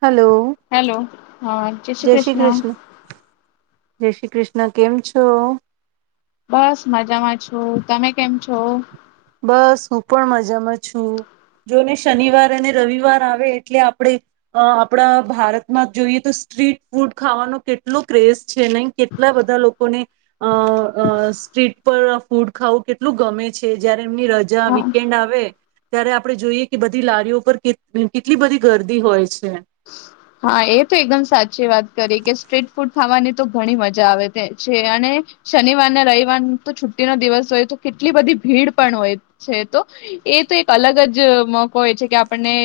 Hello. Hello હા જે શ્રી જય કિશન. કૃષ્ણ જય શ્રી કૃષ્ણ કેમ છો? બસ મજામાં છું તમે કેમ છો? બસ હું પણ મજામાં છું. જોને શનિવાર અને રવિવાર આવે એટલે આપણેે આપણા ભારતમાં જોઈએ તો સ્ટ્રીટ ફૂડ ખાવાનો કેટલો ક્રેઝ છે નહી, કેટલા બધા લોકોને અ સ્ટ્રીટ પર ફૂડ ખાવું કેટલું ગમે છે. જયારે એમની રજા હા વીકેન્ડ આવે. ત્યારે આપણે જોઈએ કે બધી લારીઓ પર કેટલી બધી ગર્દી હોય છે. હા એ તો એકદમ સાચી વાત કરી કે સ્ટ્રીટ ફૂડ ખાવાની તો ઘણી મજા આવે છે અને શનિવારને રવિવાર તો છુટીનો દિવસ હોય તો કેટલી બધી ભીડ પણ હોય છે. તો એ તો એક અલગ જ મોકો હોય છે કે આપણને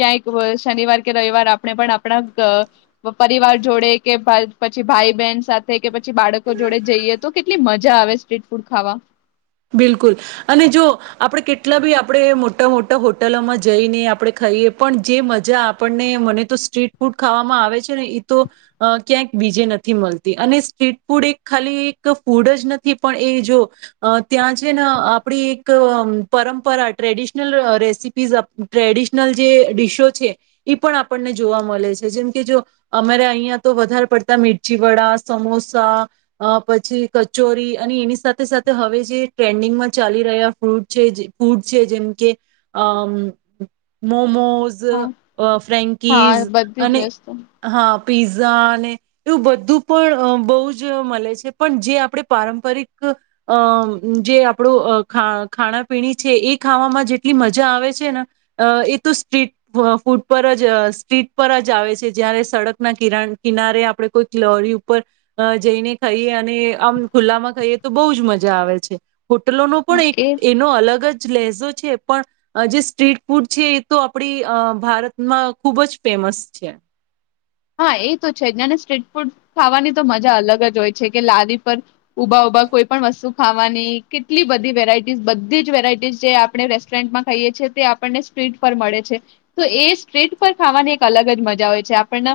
ક્યાંક શનિવાર કે રવિવાર આપણે પણ આપણા પરિવાર જોડે કે પછી ભાઈ બહેન સાથે કે પછી બાળકો જોડે જઈએ તો કેટલી મજા આવે સ્ટ્રીટ ફૂડ ખાવા. બિલકુલ. અને જો આપણે કેટલા બી આપણે મોટા મોટા હોટલોમાં જઈને આપણે ખાઈએ પણ જે મજા આપણને મને તો સ્ટ્રીટ ફૂડ ખાવામાં આવે છે ને એ તો ક્યાંક બીજે નથી મળતી, અને સ્ટ્રીટ ફૂડ એક ખાલી એક ફૂડ જ નથી પણ એ જો. અ ત્યાં છે ને આપણી એક પરંપરા ટ્રેડિશનલ રેસીપીઝ ટ્રેડિશનલ જે ડીશો છે એ પણ આપણને જોવા મળે છે. જેમકે જો અમારે અહીંયા તો વધારે પડતા મરચી વડા, સમોસા પછી કચોરી અને એની સાથે સાથે હવે જે ટ્રેન્ડિંગમાં ચાલી રહ્યા ફૂટ છે ફૂડ છે જેમકે મોમો. સ હા ફ્રેકીસ હા બધી અને જ વસ્તુ હા. પીઝા ને એવું બધું પણ બહુ જ મળે છે પણ જે આપણે પારંપરિક. અ જે આપણું ખા ખાણાપીણી છે એ ખાવામાં જેટલી મજા આવે છે ને અ એ તો સ્ટ્રીટ ફૂડ પર જ સ્ટ્રીટ પર જ આવે છે. જયારે સડકના કરા કિનારે આપણે કોઈક લારી ઉપર જઈને ખાઈએ અને આમ ખુલ્લામાં ખાઈએ તો બહુ જ મજા જ આવે છે. હોટલોનો પણ હા, એક એ એનો અલગ જ લેસ પણ જે સ્ટ્રીટ ફૂડ છે એ તો આપડી ભારતમાં ખુબ જ ફેમસ છે. હા એ તો છે નાને સ્ટ્રીટ ફૂડ ખાવાની તો મજા અલગ જ હોય છે કે લારી પર. ઊભા ઉભા કોઈ પણ વસ્તુ. ખાવાની કેટલી બધી વેરાયટીઝ બધી જ વેરાયટીઝ જે આપણે રેસ્ટોરન્ટમાં ખાઈએ છીએ તે આપણને સ્ટ્રીટ પર મળે છે. તો એ સ્ટ્રીટ પર ખાવાની એક અલગ જ મજા હોય છે આપણને.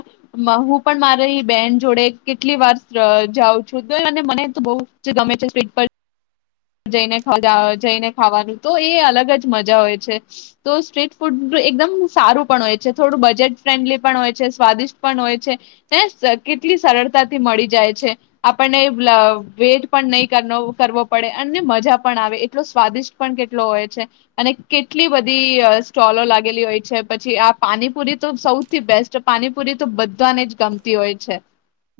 હું પણ મારી બેન જોડે કેટલી વાર જાઉં છું તો મને તો બ ગમે છે સ્પીડ પર. ને જઈને ખાવાનું તો એ અલગ જ મજા હોય છે તો સ્ટ્રીટ ફૂડ એકદમ સારું પણ હોય છે. થોડું બજેટ ફ્રેન્ડલી પણ હોય છે, સ્વાદિષ્ટ પણ હોય છે, ને કેટલી સરળતાથી મળી જાય છે. આપણને વેટ પણ નહીં કરવો. પડે અને મજા પણ આવે એટલો સ્વાદિષ્ટ પણ કેટલો હોય છે અને કેટલી બધી સ્ટોલો લાગેલી હોય છે પછી આ પાનીપુરી તો સૌથી બેસ્ટ પાનીપુરી તો બધાને જ ગમતી હોય છે.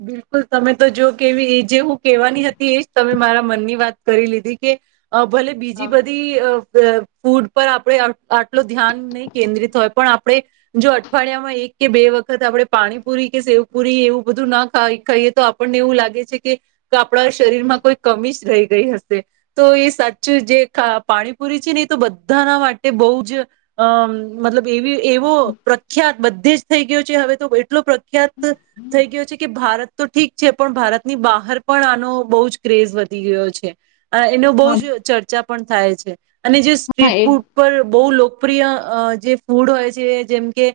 બિલકુલ તમે તો જો કેવી એ જે હું કેવાની હતી એજ તમે મારા મનની વાત કરી લીધી કે. અ ભલે બીજી હા બધી અ અ ફૂડ પર આપણે આટલ ધ્યાન નહી કેન્દ્રિત હોય પણ આપણે જો અઠવાડિયામાં એક કે બે વખત આપણે પાણીપુરી કે સેવપુરી એવું બધું ના ખાઈ કઈએ તો આપણને એવું લાગે છે કે આપણા શરીરમાં કોઈ કમી જ રહી ગઈ હશે. તો એ સાચું જે પાણીપુરી છે ને એ તો બધાના માટે બહુ જ અ મતલબ એવી એવો પ્રખ્યાત બધે જ થઈ ગયો છે હવે તો એટલો પ ખ્યાત થઈ ગયો છે. ભારત તો ઠીક છે પણ ભારતની બહાર પણ આનો બહુ જ ક્રેઝ વધી ગયો છે. એનો બો જ ચર્ચા. પણ થાય છે. અને જે હા સ્ટ્રીટ એ ફૂડ પર બહુ લોકપ્રિય જે ફૂડ હોય છે જેમ કે,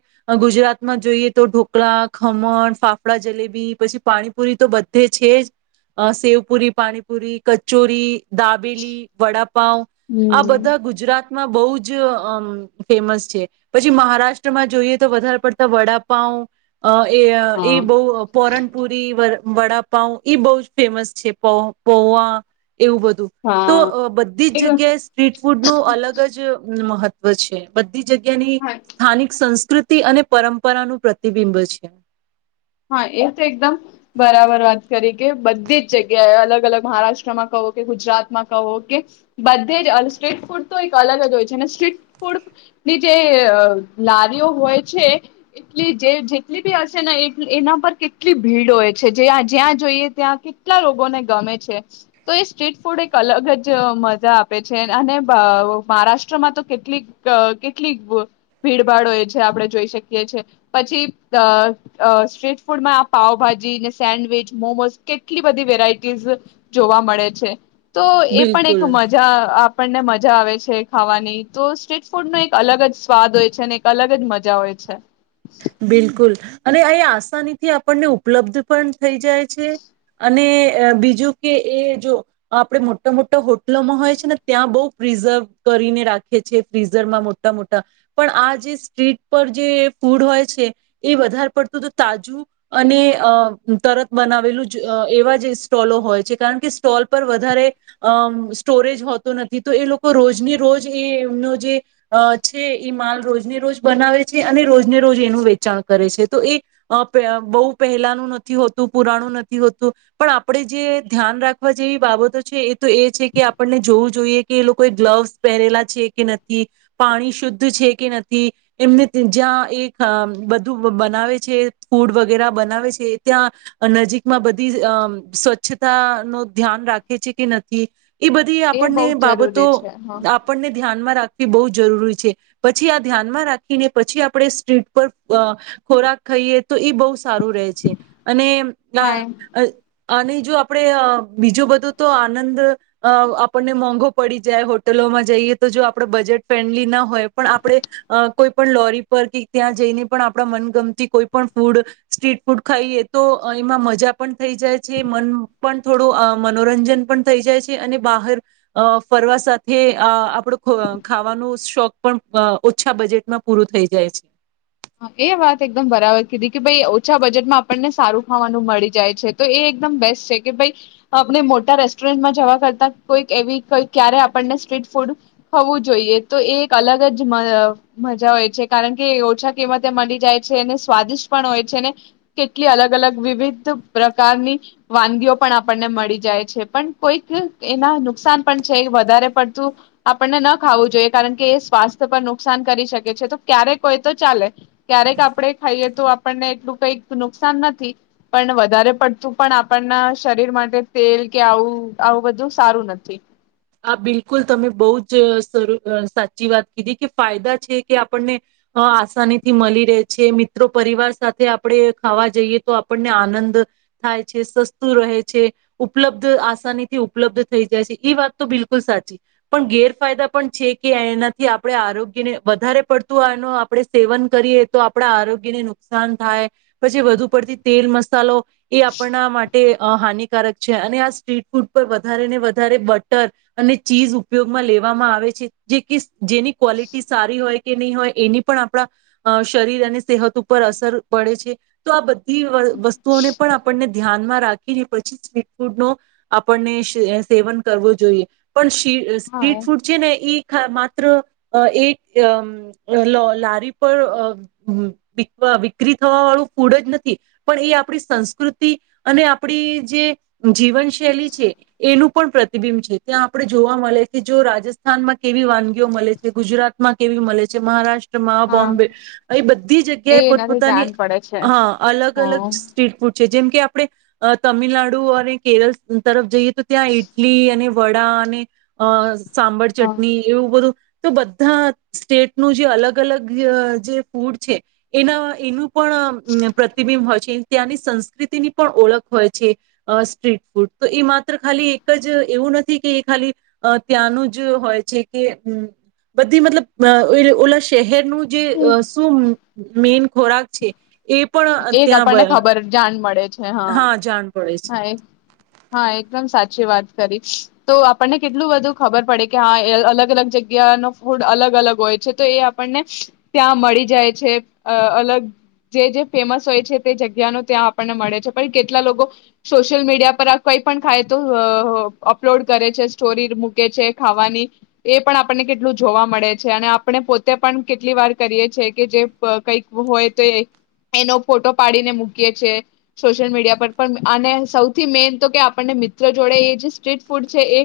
ગુજરાતમાં જોઈએ તો ઢોકળા, ખમણ, ફાફડા, જલેબી પછી પાણીપુરી તો બધે છે જ, સેવપુરી, પાણીપુરી કચોરી, દાબેલી, વડા પાવ, આ હમ બધા ગુજરાત મા બૌં જ અ ફેમસ છે, પછી મહારાષ્ટ્રમાં જોઈએ તો વધારે પડતા વડાપાાવ અ એ-એ હા બૌવ પોરનપુરી, વડાપઉ ઈ બહુ જ ફેમસ છે પો પોવા એવું બધું, તો હા બધી જ એક જગ્યાએ સ્ટ્રીટ ફૂડનું અલગ જ મહત્વ છે, બ જગ્યાની સ્થાનિક સંસ્થા સંસ્કૃતિ અને પરંપરાનું પ્રતિબિંબ છે. હા એ તો એકદમ, બરાબર વાત કરી કે બધી જ જગ્યાએ અલગ-અલગ મહારાષ્ટ્રમાં કહો કે ગુજરાતમાં કહો કે, બધે જ સ્ટ્રીટ ફૂડ તો એક અલગ જ હોય છે, અને સ્ટ્રીટ ફૂડ ની જે લારીઓ હોય છે એટલી જે જેટલી બી હશે ને એ એના પર ક કેટલી ભીડ હો છે જે આં જ્યાં જોઈએ ત્યાં કેટલા લોકોને ગમે છે, તો એ સ્ટ્રીટ ફૂડ એક અલગ જ મજા આપે છે અને મહારાષ્ટ્રમાં તો કેટલીક-કેટલીક, ભીડભાડો એ છે આપણે જોઈ શકીએ છેએ, પછી અ અ સ્ટ્રીટ ફૂડમાં આ પાાવભાજીને સેન્ડવીચ, મોમોઝ કેટલી બધી વેરાયટીઝ, જોવા મળે છે. તો એ પણ બિલકુલ એક મજા આ આપણને મજા આવે છે ખાવાની. તો સ્ટ્રીટ ફૂડ નો એક અલગ જ સ્વાદ હોય છે, અને એક અલગ જ મજા હોય છે. બિલકુલ અને એ આસાનીથી આપણને ઉપલબ્ધ પણ થઈ જાય છે. અને અહ બીજું કે એ જો આપણે મોટો મોટો હોટલોમાં હોય છે ને ત્યાં બહુ પ્રિઝર્વ કરીને રાખે છે ફિઝરમાં મોટા-મોટા. પણ આ જે સ્ટ્રીટ પર જે ફૂડ હોય છે એ વધારે પડતું તો તાજું અને અહ તરત બનાવેલું જ અહ એવા જે સ્ટોલો હોય છે. કારણ કે સ્ટોલ પર વધારે અહ સ્ટોરેજ હોતો નથી તો એ લોકો રોજને રોજ એમનો જે છે અહ એ માલ રોજને રોજ બનાવે છે અને રોજ ને રોજ એનું વેચાણ કરે છે. તો એ અહ પે બહુ પહેલાનું નથી હોતું પુરાણું નથી હોતું પણ આપણે જે ધ્યાન રાખવા જેવી બાબતો છે એ તો એ છે કે આપણને જોવું જોઈએ કે એ લોકોએ ગ્લવ્સ પહેરેલા છે કે નથી. પાણી શુદ્ધ છે કે નથી. એમને જ્યાં એક આમ બધું બનાવે છે ફૂડ વગેરા બનાવે છે ત્યાં નજીકમાં બધી અમ્મ સ્વચ્છતા નું ધ્યાન રાખે છે કે નથી એ બધી એ બહુ આપણને જ બાબતો જરૂરી છે હા આપણને ધ્યાનમાં રાખ એ બહુ જ જરૂરી છે પછી આ ધ્યાનમાં રાખીને પછી આપણે સ્ટ્રીટ પર અહ ખોરાક ખાઈએ તો એ બહુ સારું રહે છે. અને આહ હા એમ અહ અહ નહીં જો આપણેે અહ બીજું બધું તો આનંદ અહ આપણને મોંઘો પડી જાય હોટલોમાં જઈએ તો જો આપણે બજેટ ફ્રેન્ડલી ના હોય પણ આપણે અહ કોઈ પણ લોરી પર કી ત્યાં જઈને પણ આપણા મનગમતી કોઈ પણ ફૂડ સ્ટ્રીટ ફૂડ ખાઈએ તો અહ એમાં મજા પણ થઈ જાય છે મન પણ થોડું અહ મનોરંજન પણ થઈ જાય છે. અને બહાર અહ ફરવા સાથે આહ આપણો ખો-ખાવાનો શોખ પણ અહ ઓછા બજેટમાં પૂરું થઈ જાય છે. હા, એ વાત એકદમ બરાબર કીધી કે ભાઈ ઓછા બજેટમાં આપણને સારું ખાવાનું મળી જાય છે. તો એ એકદમ બેસ્ટ છે કે ભાઈ આપણે મોટા રેસ્ટોરન્ટમાં જવા કરતા કોઈક એવીઈ ક્યારે આપણને સ્ટ્રીટ ફૂડ ખવું જોઈએ તો એ એક અલગ જ મ-મજા હોય છે કારણ કે ઓછા કિંમતે મલી જાય છે એને સ્વાદિષ્ટ પણ હોય છેને કેટલી અલગ-અલગ વિવિધ પ્રકારની વાનગીઓ પણ આપણને મળી જાય છે. પણ કોઈક એના નુકસાન પણ છે એ વધારે પડતું આપણને ના ખાવું જોઈએ કારણ કે એ સ્વાસ્થ્ય પર નુકસાન કરી શકે છે તો ક્યારે કોઈ તો ચાલે. ક્યારેક આપણેે ખાઈએ તો આપણને એટલું કઈક નુકસાન નથી પણ વધારે પડતું પણ આપણના શરીર માટે તેલ કે આવું-આવું બધું સારું નથી. આ બિલકુલ તમે બહુજ સર સાચી વાત કીધી કે ફાયદા છે કે આપણને અહ આસાનીથી મલી રહે છે. મિત્રો પરિવાર સાથે આપણે ખાવા જઈએ તો આપણને આનંદ થાય છે સસ્તું રહે છે ઉપલબ્ધ આસાનીથી ઉપલબ્ધ થઈ જાય છે ઈ વાત તો બિલકુલ સાચી. પણ ગેરફાયદા પણ છે કે એનાથી આપણે આરોગ્યને વધારે પડતું આનું આપણે સેવન કરીએ તો આપણા આરોગ્યને નુકસાન થાય પછી વધુ પડતી તેલ મસાલો એ આપણા માટ તે અહ હાનિકારક છે અને આ સ્ટ્રીટ ફૂડ પર વધારે ને વધારે બ ટર અને ચીઝ ઉપયોગમાં લેવામાં આવે છે જે કિસ જેની ક્વલિટી સારી હોય કે નહીં હોય એની પણ આપણા અહ શરીર અને સેહત ઉપર અસર પડે છે. તો આ બધ તી વ-વસ્તુઓને પણ આપણને ધ્યાનમાં રાખીને પછી સ્ટ્રીટ ફૂડનો આપણને શે સેવન કરવું જોઈએ. પણ તે હા સ્ટ્રીટ ફૂડ છે ને ઈ હા માત્ર એક અ લો લારી પર અ વિકરી થવા વાળું ફૂડ જ નથી પણ એ આપણી સંસ્કૃતિ અને આપણી જે જીવન શૈલી છે એનું પણ પ્રતી પ્રતિબિંબ છે. ત્યાં આપડે જોવા મળે કે જો રાજસ્થાનમાં કેવી વાનગીઓ મળે છે, ગુજરાત માં કેવી મળે છે મહારાષ્ટ્ર મહારાષ્ટ્રમા. હા. બોમ્બે એ બધી એ જગ્યાએ એનાથી પોતપોતાની જાન પડે છે. હા અલગ-અલગ હા સ્ટ્રીટ ફૂડ છે. જેમ કે આપણે અ તમિલનાડુ અને કેરળ તરફ જઈએ તો ત્યાં ઇડ તેને વડા અને અ સાંભર હા. ચટણી એવું બધું તો બધા સ્ટેટનું જે અલગ-અલગઅ જે ફૂડ છે એના એનું પણ પ્રતિબિંબ હોય છે. કે ત્યાંની સંસ્કૃતિની પણ ઓળખ હોય છે અ સ્ટ્રીટ ફૂડ. તો એ માત્ર ખાલી જ એવું નથી કે ખાલી અ ત્યાંનું જ હોય છે કે બધી મતલબ અ ઓલા શહેર નુ જે શું મેન ખોરાક છે. એ પણ એક ત્યાં આપણને બ ખબર જાણ મળે. હા જાણ પડે છે. હા હા એકદમ સાચ. સાચી વાત કરી તો આપણને કેટલું બધું ખબર પડે કે હા એ અલગ-અલગ જગ્યાનો ફૂડ અલગ-અલગ હોય છે. તે એ આપણને ત્યાં મળી જાય છે. અ અલગ જે જે ફેમસ હોય છે તે જગ્યા ન ત્યાં આપણને મળે છે. પણ કેટલા લોકો સોશિયલ મીડિયા પર આ કઈ પણ ખાય તો અ અપલોડ કરે છે સ્ટોરી મૂકે છે ખાવાની એ પણ આપણને કેટલું જોવા મળે છે. અને આપણે પોતે પણ કેટલી વાર કરીએ છે કે જે કંઈક હોય તો એનો ફોટો પાડીને મૂકીએ છીએ સોશિયલ મીડિયા પર. પણ અને સૌથી મેન તો કે આપણને મિત્ર જોડે એ જે સ્ટ્રીટ ફૂડ છે એ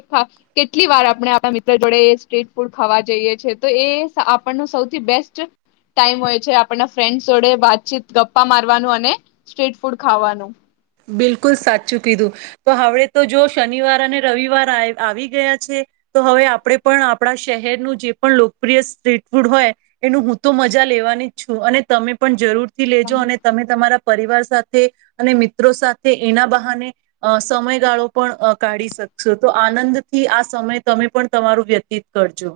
કેટલી વાર આપણે આપણા મિત્ર જોડે એ સ્ટ્રીટ ફૂડ ખાવા જઈએ છે તો એ આપણનો સૌથી બેસ્ટ ટાઈમ હોય છે આપણના ફ્રેન્ડ્સ જોડે વાતચીત ગપ્પા મારવાનું અને સ્ટ્રીટ ફૂડ ખાવાનું. બિલકુલ સાચું કીધું. તો હવે તો જો શનિવાર અને રવિવાર આવી ગયા છે તો હવે આપણે પણ આપણા શહેરનું જે પણ લોકપ્રિય સ્ટ્રીટ ફૂડ હોય એનું હું તો મજા લેવાની જ છું અને તમે પણ જરૂર થી લેજો અને તમે તમારા પરિવાર સાથે અને મિત્ર મિત્રો સાથે એના બહાને અ સમયગાળો પણ કાઢી અ શકશો તો આનંદથી આ સમય તમે પણ તમારું વ્યતીત કરજો.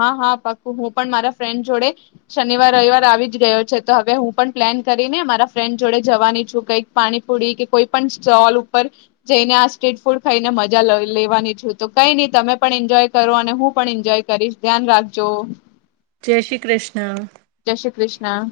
હા-હા પાક્કુ. હું પણ મારા ફ્રેન્ડ જોડે શનિવાર રવિવાર આવી જ ગયો છે. તો હવે હું પણ પ્લાન કરીને મારા ફ્રેન્ડ જોડે જવાની છું. કઈક પાણીપુરી કે કોઈ પણ સ્ટોલ ઉપર જઈને આ સ્ટ્રીટ ફૂડ ખાઈને મજા લેવાની છું. તો કઈ નહી તમે પણ એન્જોય કરો અને હું પણ એન્જોય કરીશ. ધ્યાન રાખજો. જય શ્રી કૃષ્ણ. જય શ્રી કૃષ્ણ.